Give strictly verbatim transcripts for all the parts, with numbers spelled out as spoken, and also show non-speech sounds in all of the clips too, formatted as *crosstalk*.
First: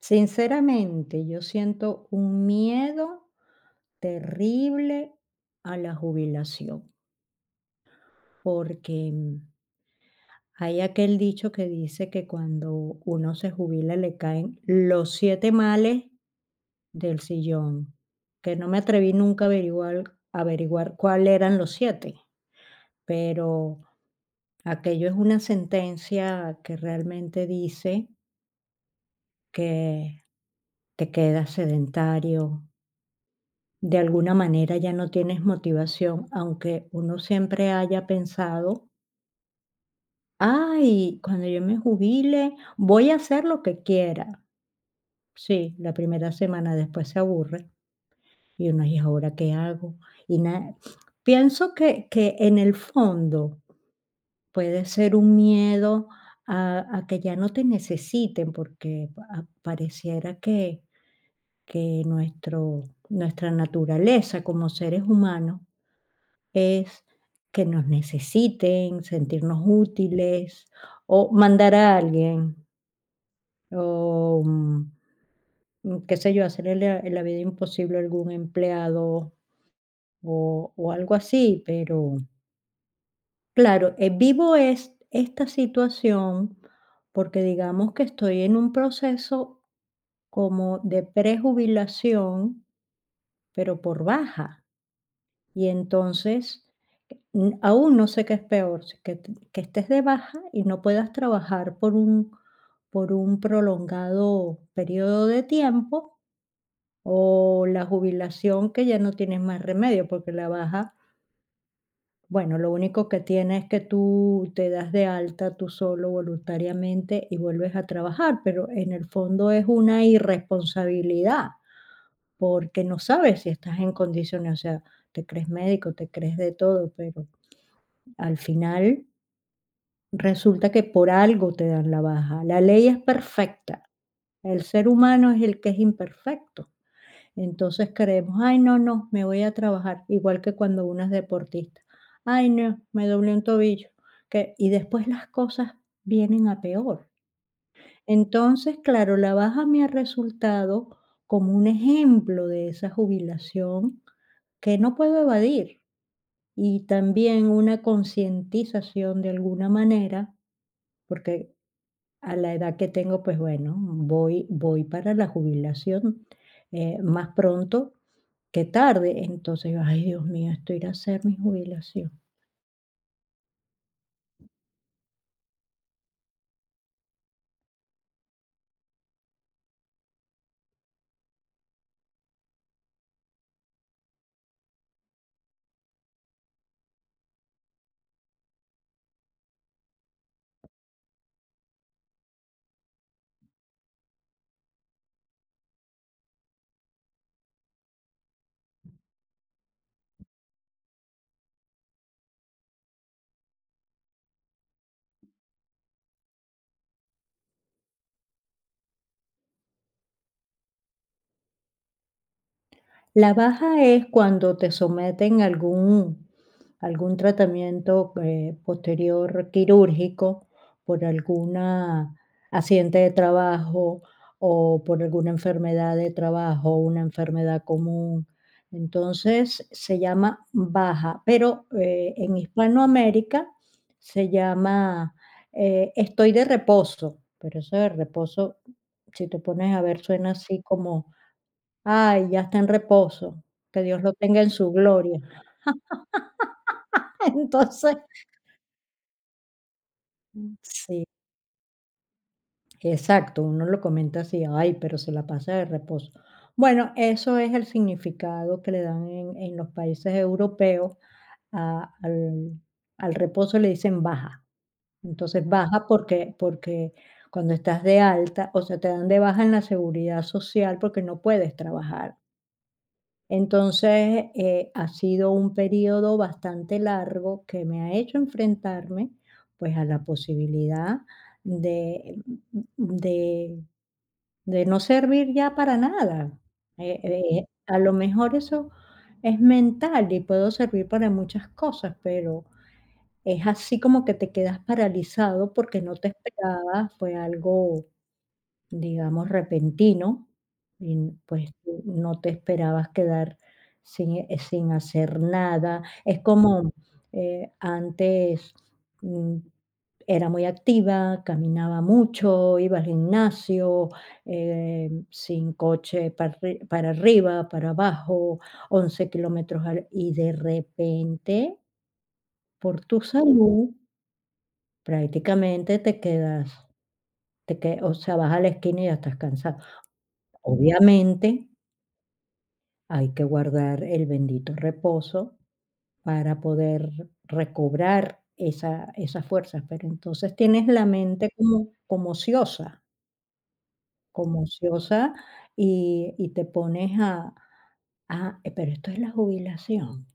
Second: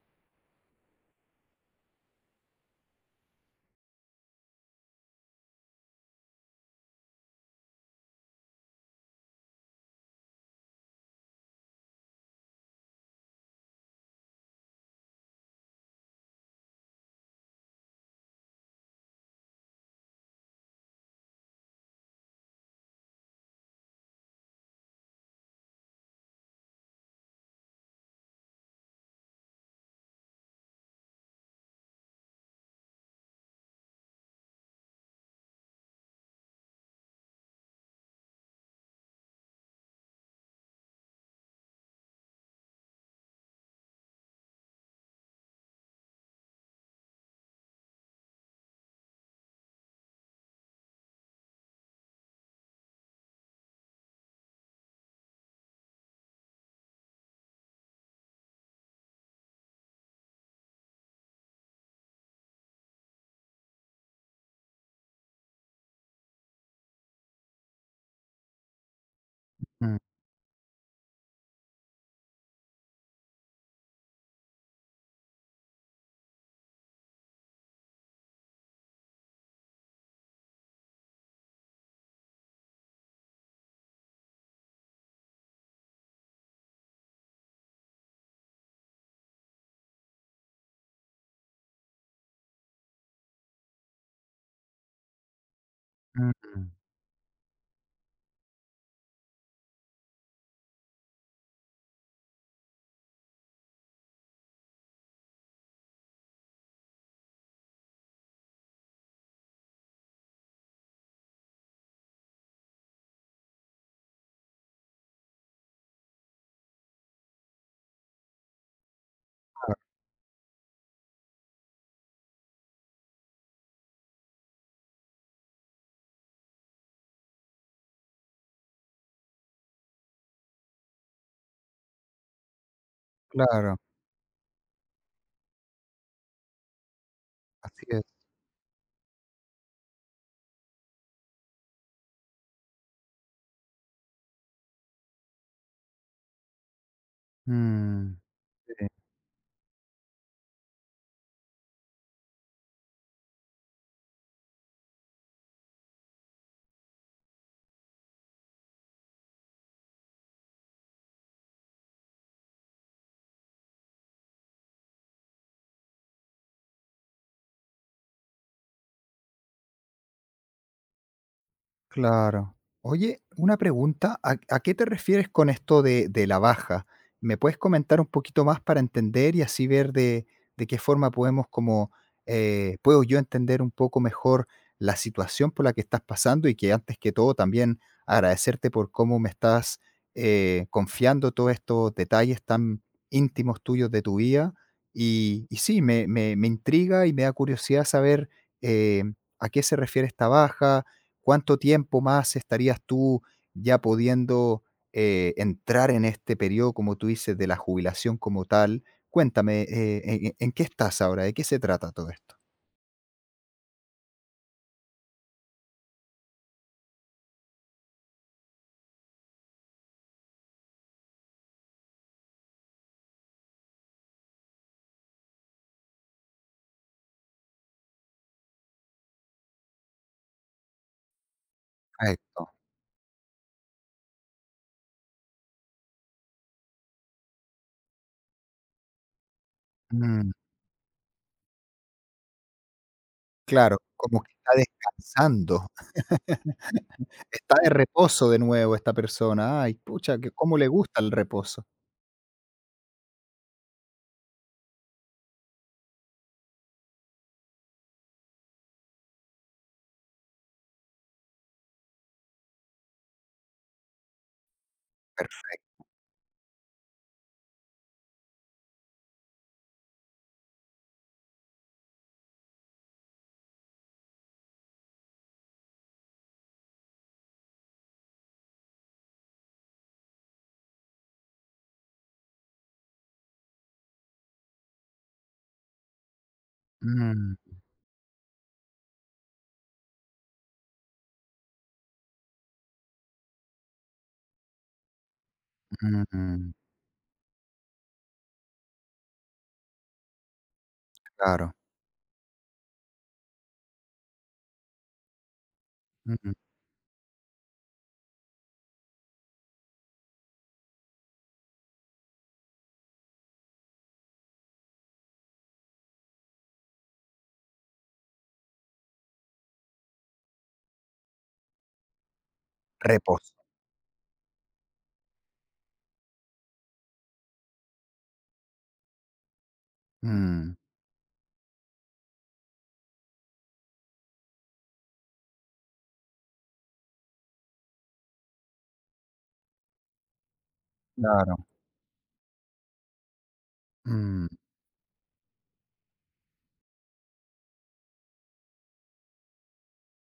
Sinceramente, yo siento un miedo terrible a la jubilación, porque mm, hay aquel dicho que dice que cuando uno se jubila le caen los siete males del sillón, que no me atreví nunca a averiguar, averiguar cuál eran los siete, pero aquello es una sentencia que realmente dice que te quedas sedentario, de alguna manera ya no tienes motivación, aunque uno siempre haya pensado, ay, cuando yo me jubile voy a hacer lo que quiera. Sí, la primera semana, después se aburre. Y uno: "¿Y ahora qué hago?". Y na, pienso que que en el fondo puede ser un miedo a a que ya no te necesiten, porque pa pareciera que que nuestro nuestra naturaleza como seres humanos es que nos necesiten, sentirnos Mm, útiles o mandar a alguien. O, mm, mm, qué sé yo, hacerle la la vida imposible a algún empleado o o algo así, pero claro, eh, vivo es esta situación, porque digamos que estoy en un proceso como de prejubilación, pero por baja. Y mm, entonces, mm, aún no sé qué es peor, si que t que estés de baja y no puedas trabajar por un por un prolongado periodo de tiempo. O la jubilación, que ya no tienes más remedio, porque la baja, bueno, lo único que tiene es que tú te das de alta tú solo voluntariamente y vuelves a trabajar, pero en el fondo es una irresponsabilidad, porque no sabes si estás en condiciones, o sea, te crees médico, te crees de todo, pero al final resulta que por algo te dan la baja. La ley es claro, perfecta, el ser humano es el que es imperfecto. así Entonces es. creemos, ay, no, no, me voy a trabajar, igual que cuando uno es deportista. Ay, no, me doblé un tobillo. Que, y después las cosas vienen a peor. Mm. Entonces, Sí. claro, la baja me ha resultado como un ejemplo de esa jubilación que no puedo evadir, y también una concientización de alguna manera, porque a la edad que tengo, pues bueno, voy, voy para la jubilación eh, más pronto qué tarde. Entonces yo: "Ay, Dios mío, esto irá a ser mi jubilación". Claro. Oye, una pregunta, ¿a, a qué te refieres con esto de, de la baja? ¿Me puedes comentar un poquito más para entender y así ver de, de qué forma podemos como, eh, puedo yo entender un poco mejor la situación por la que estás pasando y que antes que todo también agradecerte por cómo me estás eh, confiando todos estos detalles tan íntimos tuyos de tu vida? Y, y sí, me, me- me intriga y me da curiosidad saber eh, a qué se refiere esta baja. ¿Cuánto tiempo más estarías tú ya pudiendo eh, entrar en este periodo, como tú dices, de la jubilación como tal? Cuéntame, eh, ¿en, en en qué estás ahora? ¿De qué se trata todo esto? La baja es cuando te someten a algún algún tratamiento, eh, posterior quirúrgico, por alguna accidente de trabajo o por alguna enfermedad de trabajo, una enfermedad común. Entonces, se llama baja, pero, eh, en Correcto. Hispanoamérica se llama, eh, estoy de reposo, pero eso de reposo, si te pones a ver, Mm, suena así como: "Ay, ya está en reposo, claro, que Dios lo como que tenga en está su gloria". descansando, *laughs* *laughs* está de Entonces, reposo de nuevo esta persona. Ay, pucha, que cómo le gusta sí, el reposo. exacto, uno lo comenta así: "Ay, pero se la pasa de reposo". Bueno, eso es el significado que le dan en en los países europeos. A al al reposo le dicen baja. Entonces, Perfecto. baja porque porque cuando estás de alta, o sea, te dan de baja en la seguridad social porque no puedes trabajar. Entonces, eh, ha sido un periodo bastante largo que me ha hecho enfrentarme, pues, a la posibilidad de de de no servir ya para nada. Eh Mm, eh, a lo mejor eso es mental y puedo servir para muchas cosas, pero es así como que te quedas paralizado porque no te mm, esperabas, fue algo, digamos, repentino, y pues, claro. tú no te esperabas quedar sin, eh, sin hacer nada. Es Mm, como, eh, antes, mm, era muy activa, caminaba mucho, iba al gimnasio, eh, sin coche, para arri para arriba, para abajo, once kilómetros al, y de repente, por tu reposo. salud, prácticamente te quedas te que o sea, vas a la esquina y ya estás cansado. Mm, Obviamente, hay que guardar el bendito reposo para poder recobrar esa esas fuerzas, pero entonces tienes la mente claro. como como ociosa, Mm, como ociosa, y y te pones a a "Eh, pero esto es la jubilación,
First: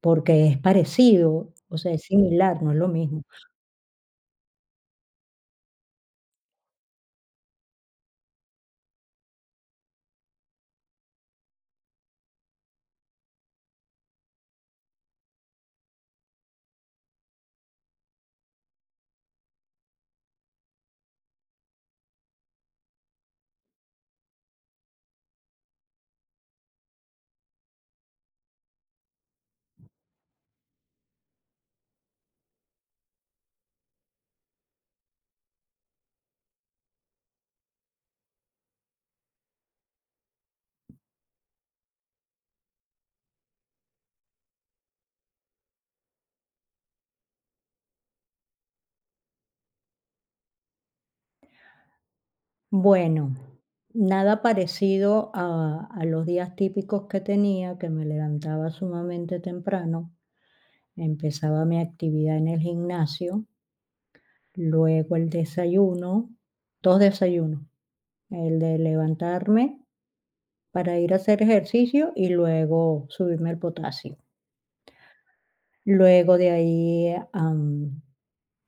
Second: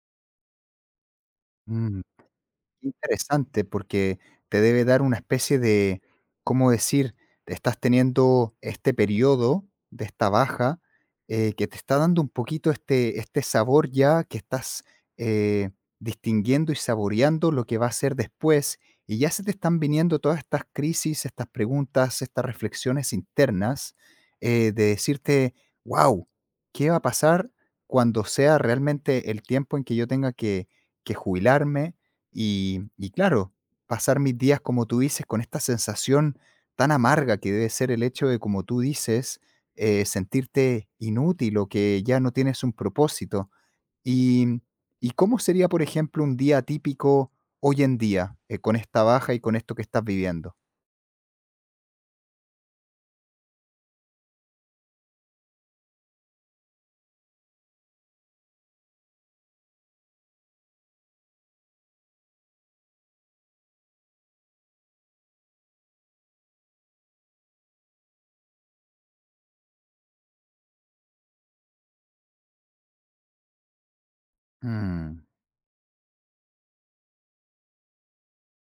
porque es parecido, o sea, mm. es similar, no es lo mismo". Interesante, porque te debe dar una especie de, ¿cómo decir? Estás teniendo este periodo de esta baja, eh, que te está dando un poquito este este sabor, ya que estás, eh, distinguiendo y saboreando lo que va a ser después, y ya se te están viniendo todas estas crisis, estas preguntas, estas reflexiones internas, eh, de decirte: "Wow, ¿qué va a pasar cuando sea realmente el tiempo en que yo tenga que que jubilarme?". Y, y claro, pasar mis días, como tú dices, con esta sensación tan amarga que debe ser el hecho de, como tú dices, eh, sentirte inútil o que ya no tienes un propósito. ¿Y, ¿Y cómo sería, por ejemplo, un día típico hoy en día, eh, con esta baja y con esto que estás viviendo? Bueno, nada parecido a a los días típicos que tenía, que me levantaba sumamente temprano. Empezaba mi actividad en el gimnasio, luego el desayuno, dos desayunos, el de levantarme para ir a hacer ejercicio y luego subirme el potasio. Mm, Luego de ahí, am,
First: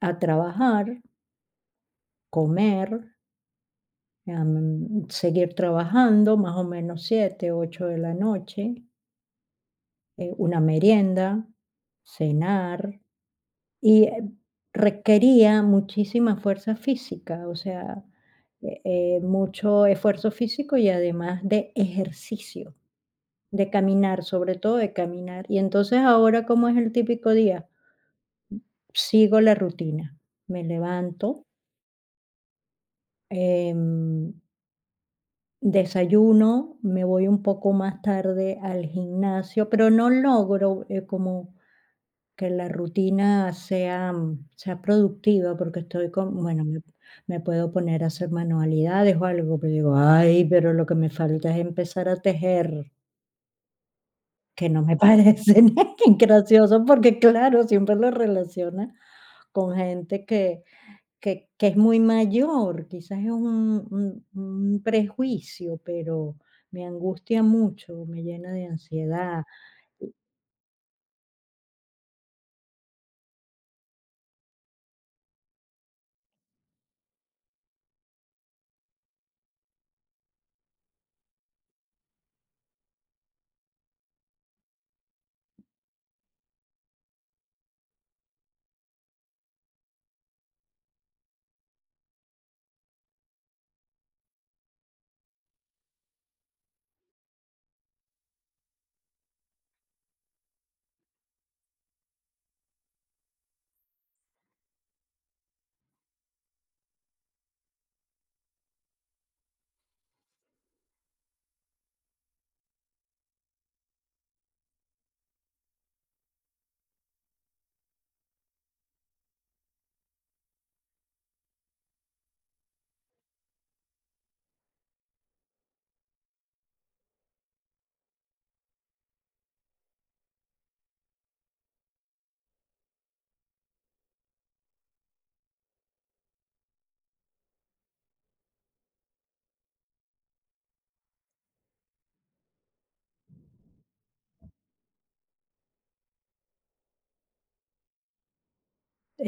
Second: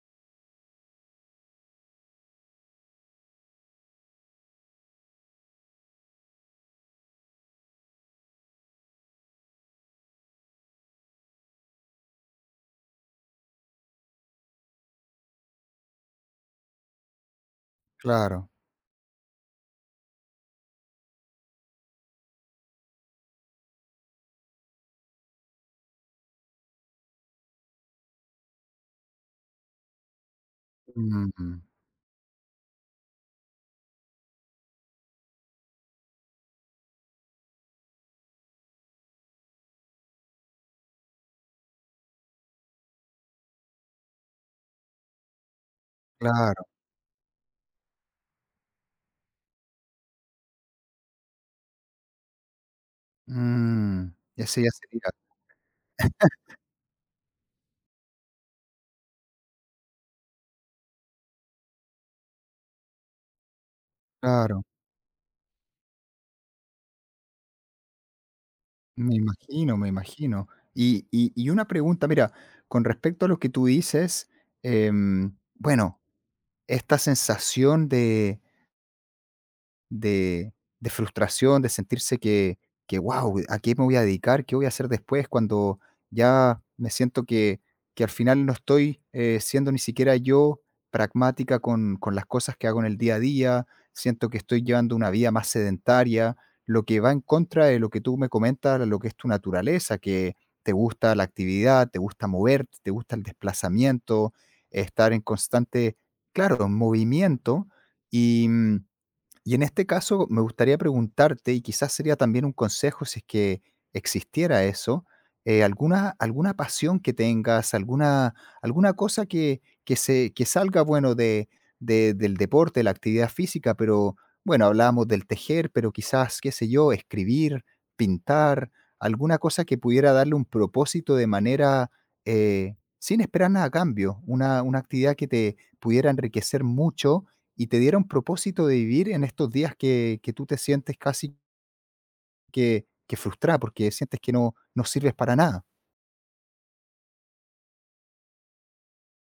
a trabajar, comer, am, seguir trabajando más o menos siete ocho de la noche, eh, una merienda, cenar. Y, eh, requería muchísima fuerza física, o sea, claro. eh eh, mucho esfuerzo físico, y además de ejercicio, de caminar, sobre todo de caminar. Y entonces ahora, ¿cómo es el típico día? Sigo la rutina. Me levanto, Mm, em Desayuno, me voy un poco más tarde al gimnasio, pero no logro, eh, como que la rutina sea, mm, sea productiva, porque estoy con, claro. bueno, me me puedo poner a hacer manualidades o algo, pero digo: "Ay, pero lo que me falta es empezar a tejer", Mm, ese que ya no me sería. parece *laughs* ni gracioso, porque claro, siempre lo relaciona con gente que que que es muy mayor, quizás es un un Claro. un prejuicio, pero me angustia mucho, me llena de Me ansiedad. imagino, me imagino. Y y y una pregunta, mira, con respecto a lo que tú dices, em, bueno, esta sensación de de, de frustración, de sentirse que, que, wow, ¿a qué me voy a dedicar? ¿Qué voy a hacer después cuando ya me siento que, que al final no estoy eh, siendo ni siquiera yo pragmática con, con las cosas que hago en el día a día? Siento que estoy llevando una vida más sedentaria, lo que va en contra de lo que tú me comentas, lo que es tu naturaleza, que te gusta la actividad, te gusta moverte, te gusta el desplazamiento, estar en constante, claro, movimiento. Y, mm, y en este caso, me gustaría preguntarte, y quizás sería también un consejo si es que existiera eso, eh, alguna, alguna pasión que tengas, alguna, alguna cosa que, que, se, que salga, bueno, de, de- del deporte, la actividad física, pero bueno, hablábamos del tejer, pero quizás, qué sé yo, escribir, pintar, alguna cosa que pudiera darle un propósito de manera eh, sin esperar nada a cambio, una, una actividad que te pudiera enriquecer mucho y te diera un propósito de vivir en estos días que, que tú te sientes casi que, que frustrada porque sientes que no, no sirves para nada.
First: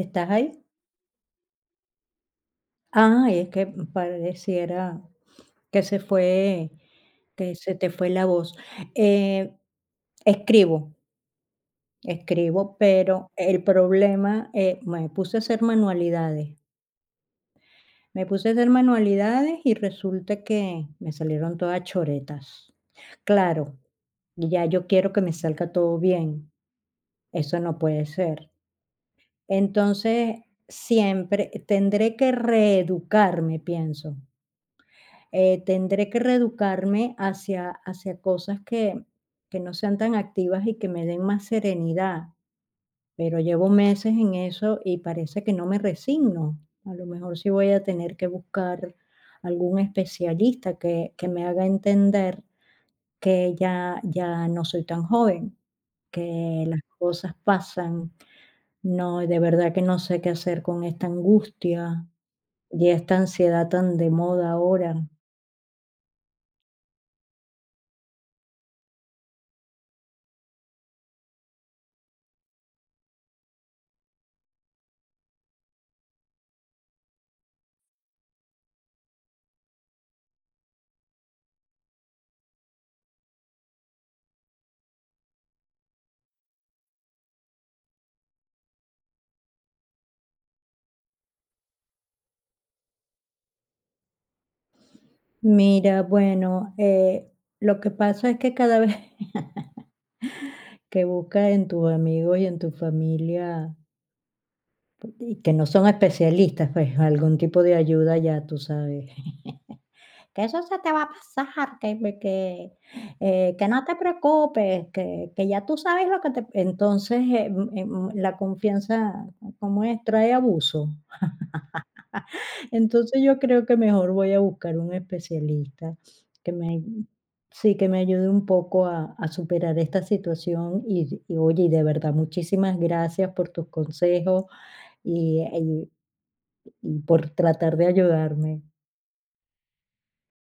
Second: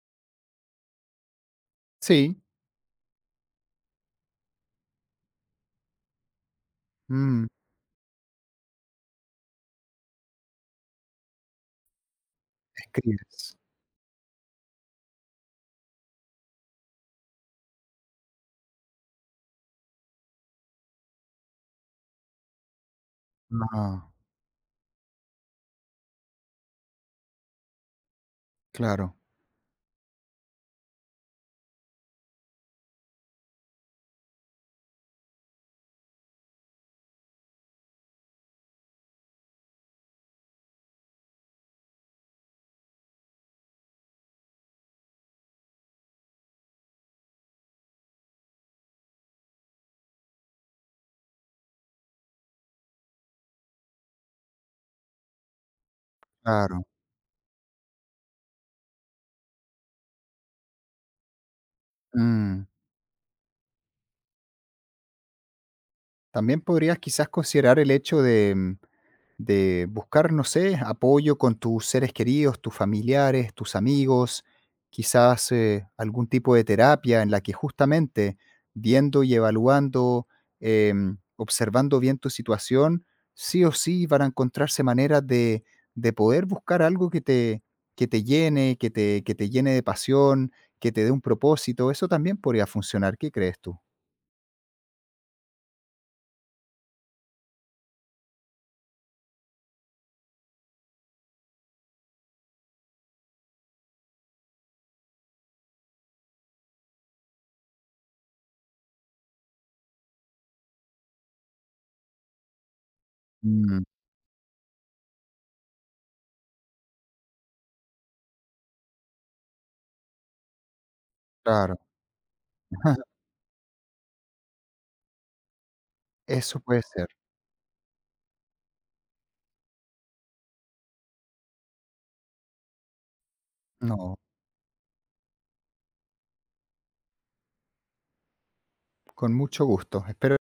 ¿Estás ahí? Sí. Ah, es que pareciera que se fue Mm, que se te fue la voz. Eh, escribo, escribo, pero escribes. el problema, eh, me puse a hacer manualidades. Me puse a hacer manualidades y resulta que me salieron todas choretas. Claro, Ah, y ya yo quiero que me salga todo bien, eso no puede ser. claro, Entonces, siempre tendré que reeducarme, pienso. Eh, tendré que reeducarme hacia hacia cosas que que no sean tan activas y que me den más serenidad. Pero llevo meses en eso y parece que no me resigno. A lo mejor sí voy a tener que buscar algún especialista que que me haga entender que ya ya no soy tan joven, que las claro. cosas pasan. No, de verdad que no sé qué hacer con esta angustia Mm. y esta ansiedad tan de moda ahora. También podrías quizás considerar el hecho de, mm, de buscar, no sé, apoyo con tus seres queridos, tus familiares, tus amigos, quizás eh, algún tipo de terapia en la que justamente viendo y evaluando, em, observando bien tu situación, sí o sí van a encontrarse maneras de, de poder buscar algo que te, que te llene, que te, que te llene de pasión, que te dé un propósito. Eso también podría funcionar. ¿Qué crees tú? Mira, bueno, eh, lo que pasa es que cada vez, *laughs* que buscas en tus amigos y en tu familia y que no son especialistas, pues, algún tipo de ayuda ya tú sabes. *laughs* Que eso se te va a pasar, que me que, eh, que no Mm, te preocupes, que que ya tú sabes lo que te entonces, em em, la confianza, ¿cómo es? Trae abuso. claro, *laughs* *laughs* Entonces, yo creo que mejor voy a buscar un especialista que eso me puede ser. sí, que me ayude un poco a a superar esta situación, y y oye, y de verdad, muchísimas gracias por tus No, consejos y y por tratar de ayudarme. con mucho gusto. Espero